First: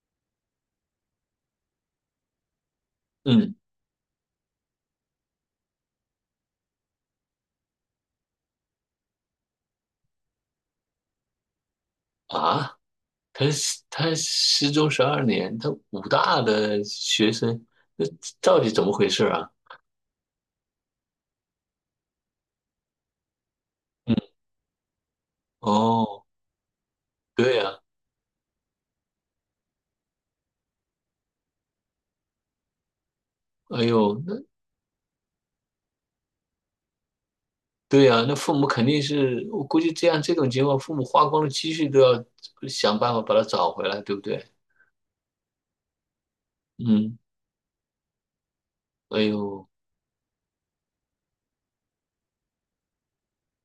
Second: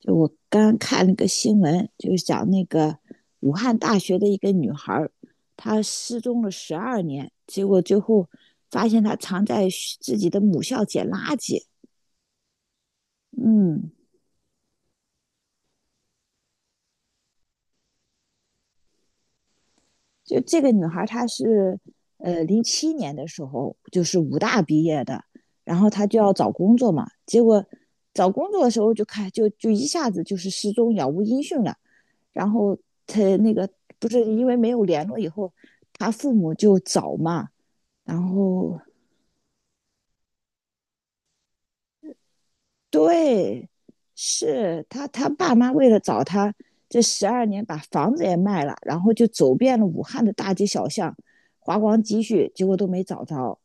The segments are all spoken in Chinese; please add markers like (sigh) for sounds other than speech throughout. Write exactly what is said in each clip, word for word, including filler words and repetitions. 就我刚看了个新闻，就是讲那个武嗯汉大学的一个女孩她失踪了十二年，结果最后发现她藏在自己的母校捡垃圾。啊，他是嗯，他失踪十二年，他武大的学生，那到底怎么回事啊？就这个女孩她是呃零七年的时候就嗯，是武大毕业的，然后她就哦，要找工作嘛，结对果呀，找工作的时候就看就就一下子就是失踪杳无音讯了，然后她那个哎不呦，是那因为没有联络以后，她父母就找嘛。对然呀，那父母后肯定是，我估计这样这种情况，父母花光了积蓄都要想办法把他对，找回来，对不对？是他他爸妈为了找他，这嗯，十二年把房子也卖了，然后哎就走呦，遍了武汉的大街小巷，花光积蓄，结果都没找着。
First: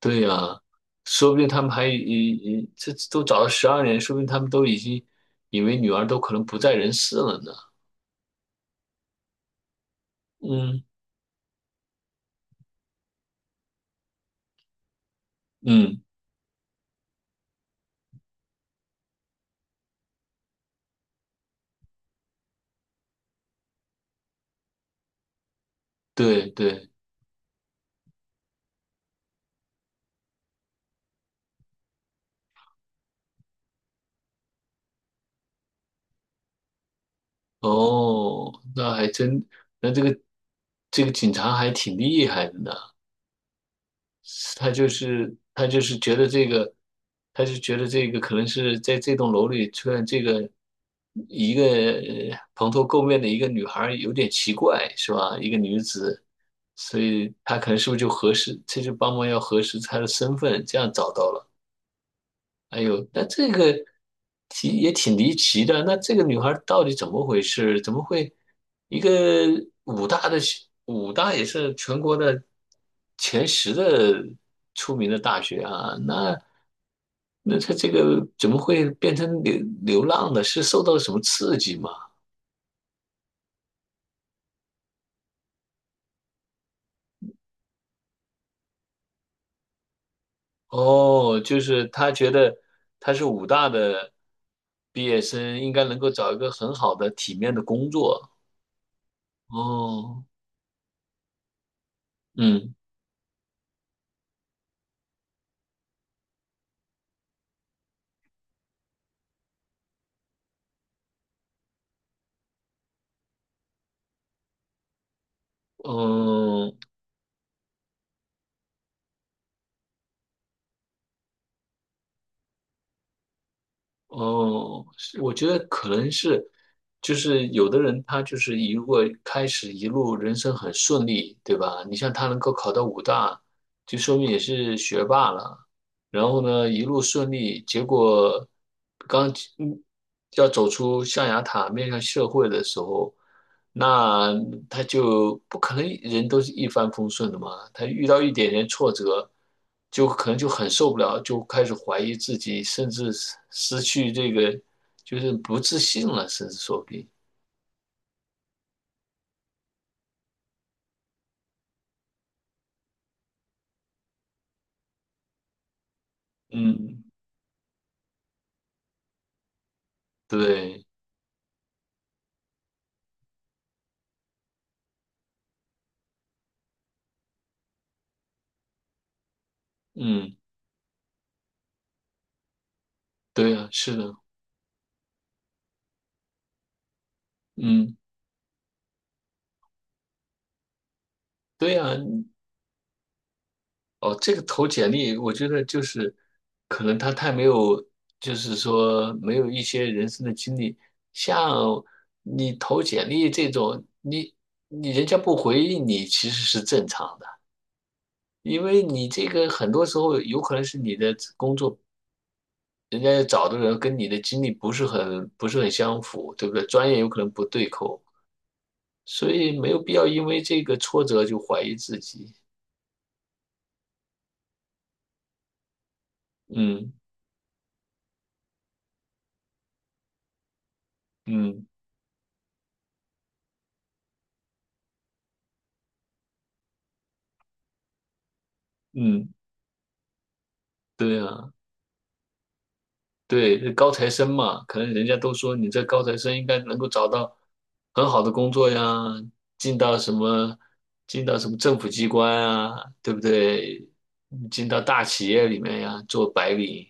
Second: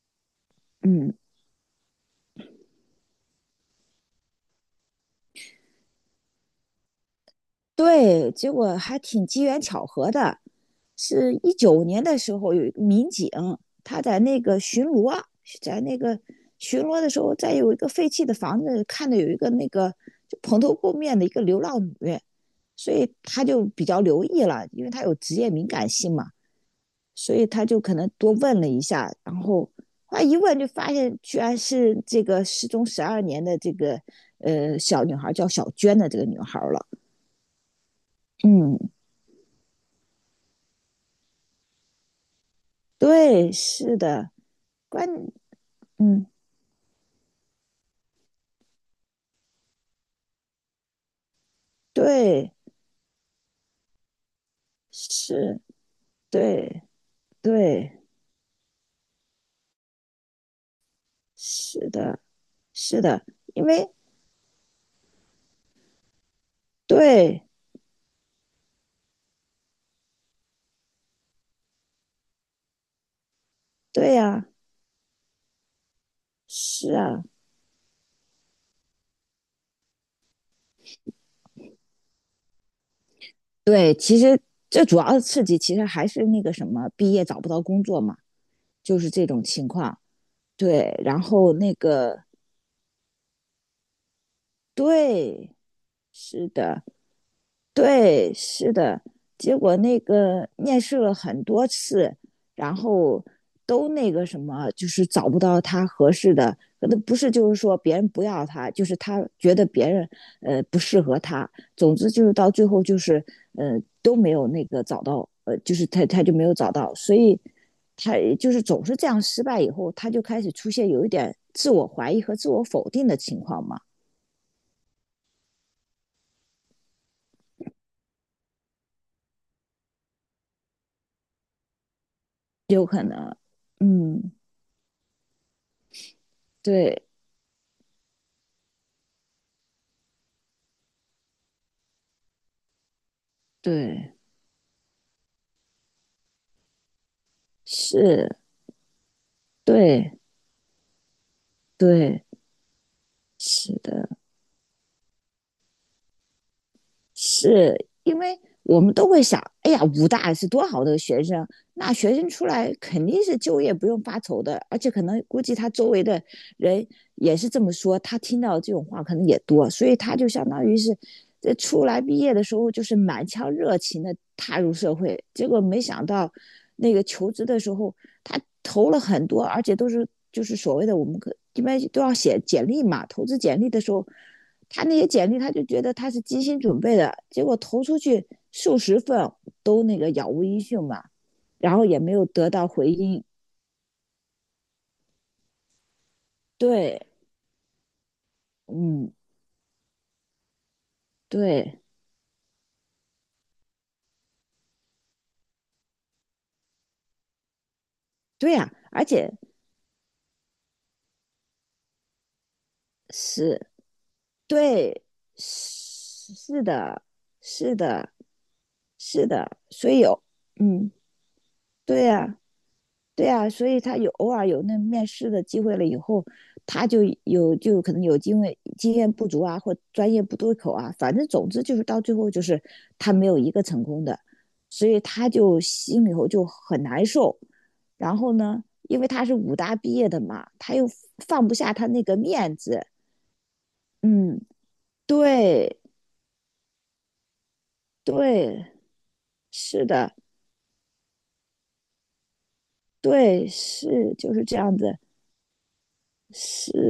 对呀，嗯，说不定他们还已已这都找了十二年，说不定他们都已经以为女儿都可能不在人世了呢。对，结果还挺机缘巧合的，嗯是一九年的时候有一个民警，他在那个巡逻，在那嗯，个巡逻的时候，在有一个废弃的房子看到有一个那个就蓬头垢面的一个流浪女。所以他就比较留意了，因为他有职业敏感性嘛，对对。所以他就可能多问了一下，然后他一问就发现居然是这个失踪十二年的这个呃小女孩叫小娟的这个女孩了。哦，嗯，那还真，那这个这个警察还挺厉害的呢。对，是的，他就关，是他就是觉嗯，得这个，他就觉得这个可能是在这栋楼里出现这个一个呃对，蓬头垢面的一个女孩儿有点奇怪，是吧？一个是，女子，对，所以他可能是对，不是就核实，这就帮忙要核实她的身份，这样找到了。是的，哎是呦，那的，这因个为挺也挺离奇的。那这个女孩到底怎么回对，事？怎么会一个武大的学武大也是全国的前十的对呀、啊出名的大学啊？那是啊，那她这个怎么会变成流流浪的？是受到了什么刺激吗？对，其实这主要的刺激其实还是那个什么，毕业找不到工作嘛，就是这种情况。对，然哦，后就那是她个觉得她是武大的毕业对，生，应该能够找一是个很的，好的体面的工作。对，是的，结果那哦，个面试了很多次，嗯。然后都那个什么，就是找不到他合适的，那不是就是说别人不要他，就是他觉得别人呃不适合他，总之就是到最后就是呃都没有那个找到，呃就是他他就没有找嗯，到，所以他就是总是这样失败以后，他就开始出现有一点自我怀疑和自我否定的情况嘛，哦，是我觉得可能是，就是有的人他就是一如果开始一路人生很顺利，对吧？你像他能够考到有武可能，大，就说明嗯，也是学霸了。然后呢，一路对顺利，结果刚嗯要走出象牙塔面向社会的时候，对。那他就不可能人都是一帆风顺的嘛。他遇到一是，点点挫折，就对可能就很受不了，就开始怀疑对，自己，甚至失是失的，去这个就是不自信了，甚至说不定。是因为我们都会想，哎呀，武大是多好的学生，那学生出来肯定是就业不用发愁的，而且可能估计他周围的人嗯，也是这么说，他听到这种话可能也多，所以他就相当于对，是，这出来毕业的时候就是满腔热情的踏入社会，结果没想到那个求职的时候，他投了很多，而且都是嗯，就是所谓的我们可一般都要写简历嘛，投资对简啊，历的时是候，的，他那些简历他就觉得他是精心准备的，结果投嗯，出去数十份都那个杳无音讯嘛，然对后啊，也没有得到回音。哦，这个投简历，我觉得就是可能对，他太没有，就是说嗯，没有一些人生的经历。像对，你投简历这种，你你人家不回应你，其实是正常的，对因呀、为而你这且个很多时候有可能是你的工作，人家找的是人跟你的经历不是对，很不是很相是符，对不是对？专业的，有可能不对是口，的，是所的，以没有所必以要有，因为这个嗯，挫折就怀疑自对己。呀、对啊，所以他有偶尔有那面试的机会了以后，他嗯就有就可能有经验经验不足啊，或专业不对口啊，反正总之嗯就是到最后就是他没有一个成功的，所以他就心里头就很难受。然后呢，因为他嗯，是武大毕业的嘛，他又对放啊。不下他那个面子。对，高材生嗯，嘛，可能人家都说你对这高材生应该能够找到很好的工作对，呀，进是到什的，么，进到什么政府机关啊，对不对对？是就是这进样到子。大企业里面呀，做白是领，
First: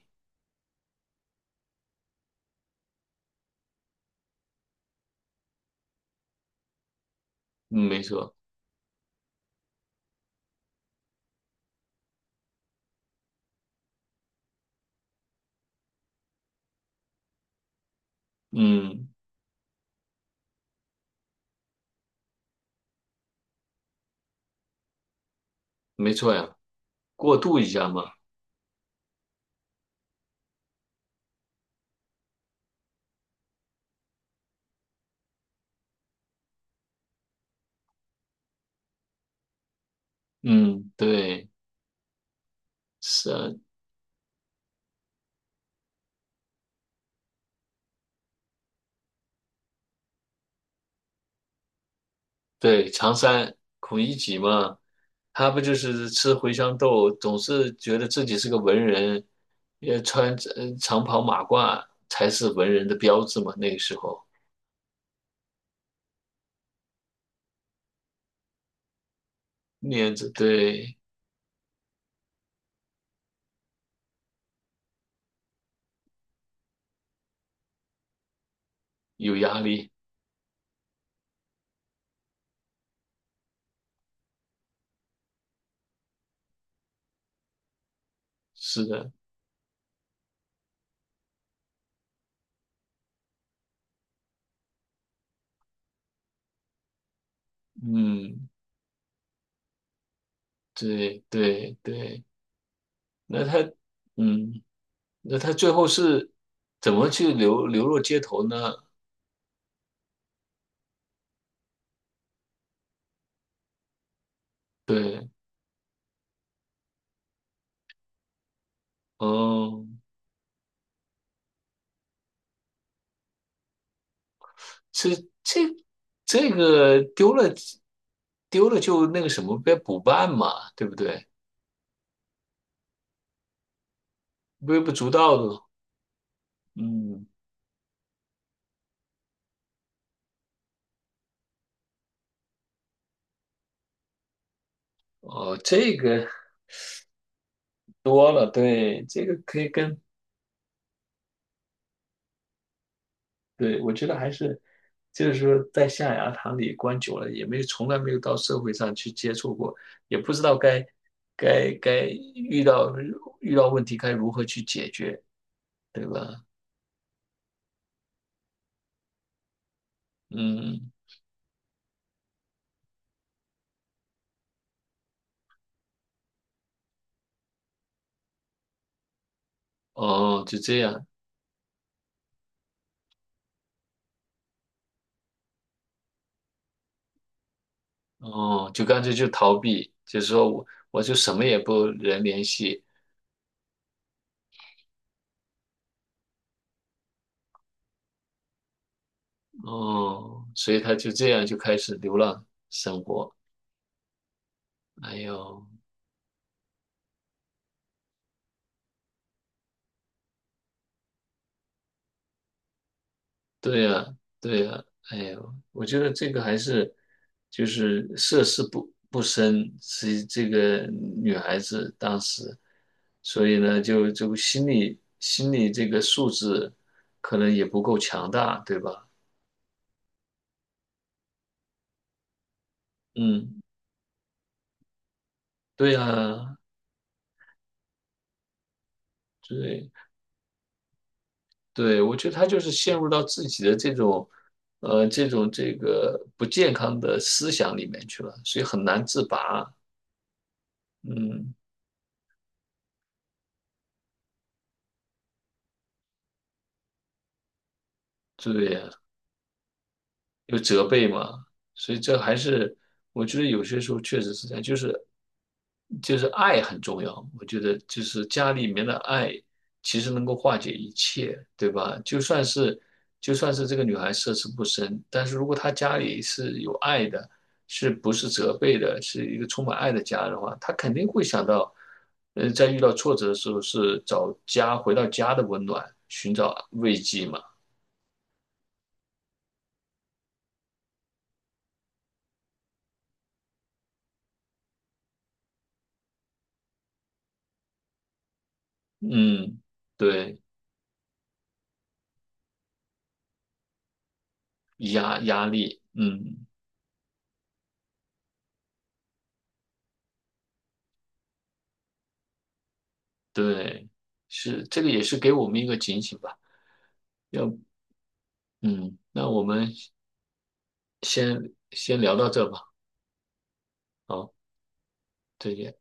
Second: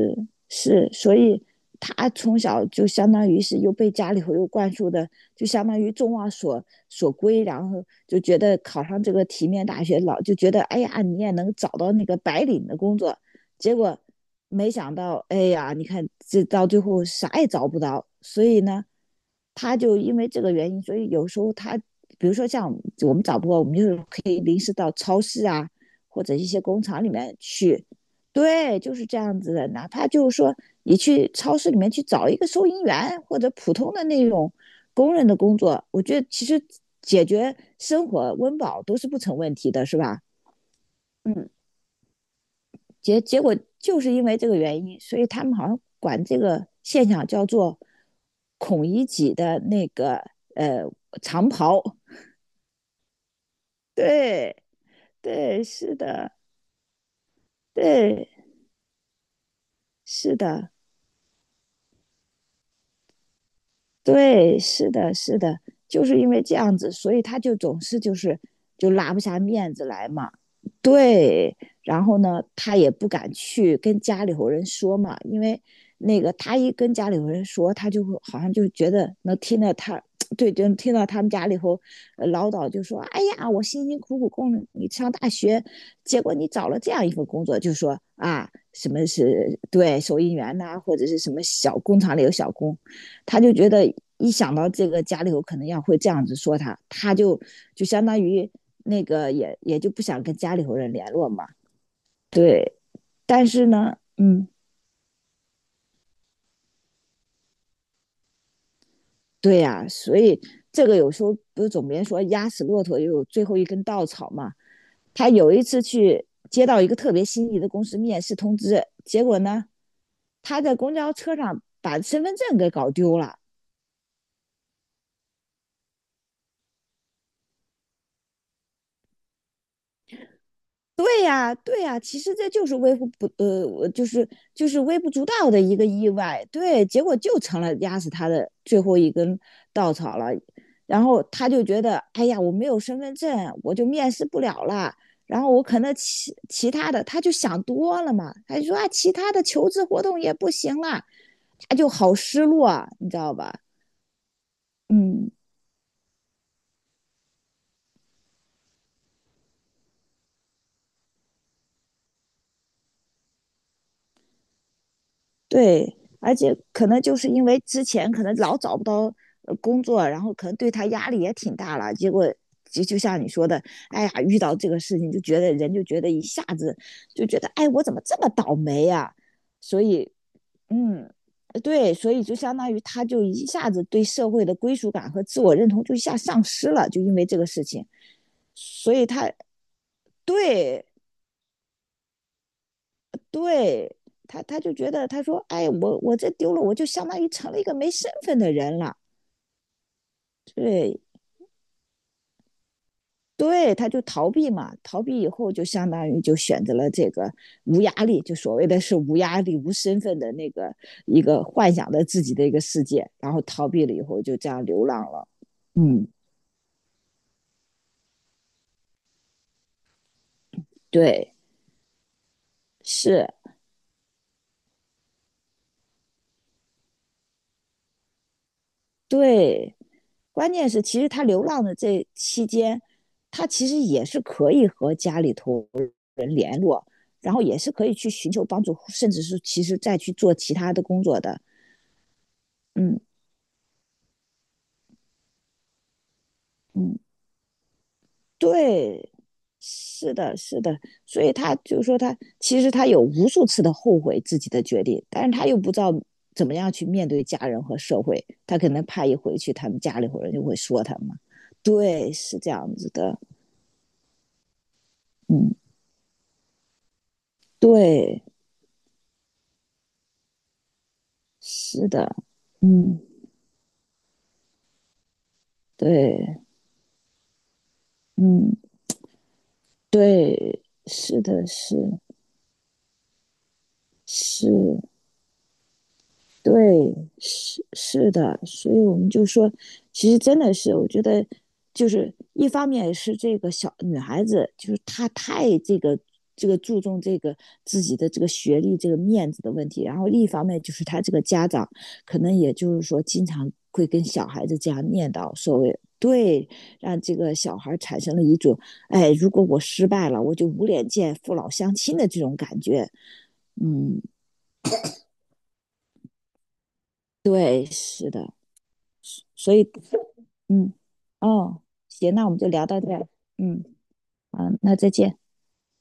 是，所以他从小就相当于是又被家里头又灌输的，就相当于众望所所归，然嗯后没就错，觉得考上这个体面大学，老就觉得哎呀，你也能找到那个白领的工作，结果没想到，哎呀，你看这到最后啥也找不到，所以呢，嗯，他就因为这个原因，所以有时候他，比如说像我们找不到，我们就可以临时到超市啊，没或错者一呀，些工厂里面过渡一去。下嘛，对，就是这样子的。哪怕就是说，你去超市里面去找一个收银员或者普通的那种工人的工作，我觉得其实解决生活温饱都是不成问题的，是吧？嗯，对，嗯，结是结啊，果就是因为这个原因，所以他们好像管这个现象叫做"孔乙己"的那个呃长袍。对，常山 (laughs) 孔乙己对嘛，他不对，就是是的，吃茴香豆，总是觉得自对己是个文人，也穿是的。呃长袍马褂才是文人的标志嘛。那个时候对，是的，是的，就是因为这样子，所以他就总是就是就拉不下面子来面子嘛。对对，然后呢，他也不敢去跟家里头人说嘛，因为那个他一跟家里头人说，他就会好像就觉得有能压听到力，他，(tsk) 对，就听到他们家里头呃唠叨，就说："哎呀，我辛辛苦苦供你上大学，结果你找了这样一份工作，就说啊，是什么的，是对收银员呐、或者是什么小工厂里有小工。"他就觉得一想到这个家里头可能要会这样子说他，他就就相当嗯，于那个也也就不想跟家里头人联对络嘛。对对。对，那但他是呢，嗯，嗯，那他最后是怎么去流流落街头呢？对呀、啊所以这个有时候不是总别人说压死骆驼也有最后一根稻草嘛。对，他有一次去接到一个特别心仪的公司面试通知，结果呢，哦，他在公交车上把身份证给搞丢了。这这这个丢了丢了就那个什么呗，补办嘛，对不对对？呀，对呀，其实这就是微不不呃，我就是就微是不微足不足道道的，的一个意外，对，结果嗯，就成了压死他的最后一根稻草了。然后他就觉得，哎呀，我没有身份证，我就面试不了了。然后哦，我可能这个其其他的，他就想多了多嘛，了，他就说啊，对，其这他个的可以求职跟，活动也不行了，他就好失落啊，你知道吧？对，我觉得还是就嗯。是说在象牙塔里关久了，也没从来没有到社会上去接触过，也不知道该该该遇到遇到问题该如何去解决，对，对而吧？且可能就是因为之前可能老找不到呃工作，然后可能对他嗯，压力也挺大了，结果就就像你说的，哎呀，遇到这个事情就觉得人就觉得一下子就觉得，哎，我怎么这么倒霉呀、所以，哦，就这样。嗯，对，所以就相当于他就一下子对社会的归属感和自我认同就一下丧失了，就因为这个事情，哦，就所干以脆就他逃避，就是说我对我就什么也不人联系，对他，他就觉得他说，哎，我我这丢了，我就相当于成了一个没身份的人了。哦，所以他对就这样就开始流浪生活。对，他就逃避嘛，逃哎避以后就呦，相当于就选择了这个无压力，就所谓的是无压力、无身份的那个一个幻想的自己的一个世界，然后逃对避了以呀，后就这对样呀，流浪哎了。呦，我觉嗯，得这个还是就是涉世不不深，是这个对，女孩子当时，是，所以呢，就就心理心理这个素质可能也不够强大，对吧？对，关键是，其实他流浪的这期间，他嗯，其实也是可以和家里头对人呀，联络，然后也是可以去寻求帮助，甚至是其实对。再去做其他的工作的。对，我觉得他就是陷嗯入到自己的这种，呃，这种这个不健康嗯，的思想里面去了，所以很难对，自拔。是的，是的。所以嗯，他就是说他，其实他有无数次的后悔自己的决定，但是他又不知道怎么样去面对家人和社会，他可对能呀，怕一回去，他们家里头人就会有说责他备嘛。嘛，所以对，这还是这样是子的。我觉得有些时候确实是这样，就是嗯，就是爱很重要。我觉得就对。是家里面的爱其实能够化解一切，对是吧？的，就算是嗯，就算是这个女孩涉世不深，但是如果她家里对，是有爱的，是不是责嗯，备的，是一个充满爱的家的话，对，她肯定是会想的，到，是呃，在遇到挫折的时候是找是，家，回到家的温暖，寻对，找慰藉嘛。是是的，所以我们就说，其实真的是，我觉得就是一方面是这个小女孩子，就是她太这个这个注重这个自己的这个学历、这个面子的嗯，问题，然后另一对。方面就是她这个家长可能也就是说经常会跟小孩子这样念压叨，压所谓力，嗯，对，让这个小孩产生了一种，哎，如果我失败了，我就无脸见父老乡亲的这种感觉。对，嗯，是这个也是给我们一个警醒吧。要，对，是的。嗯，那我所以们嗯，先哦，先聊行，那到我们这就吧。聊到这儿嗯，好，好，那再见。再见。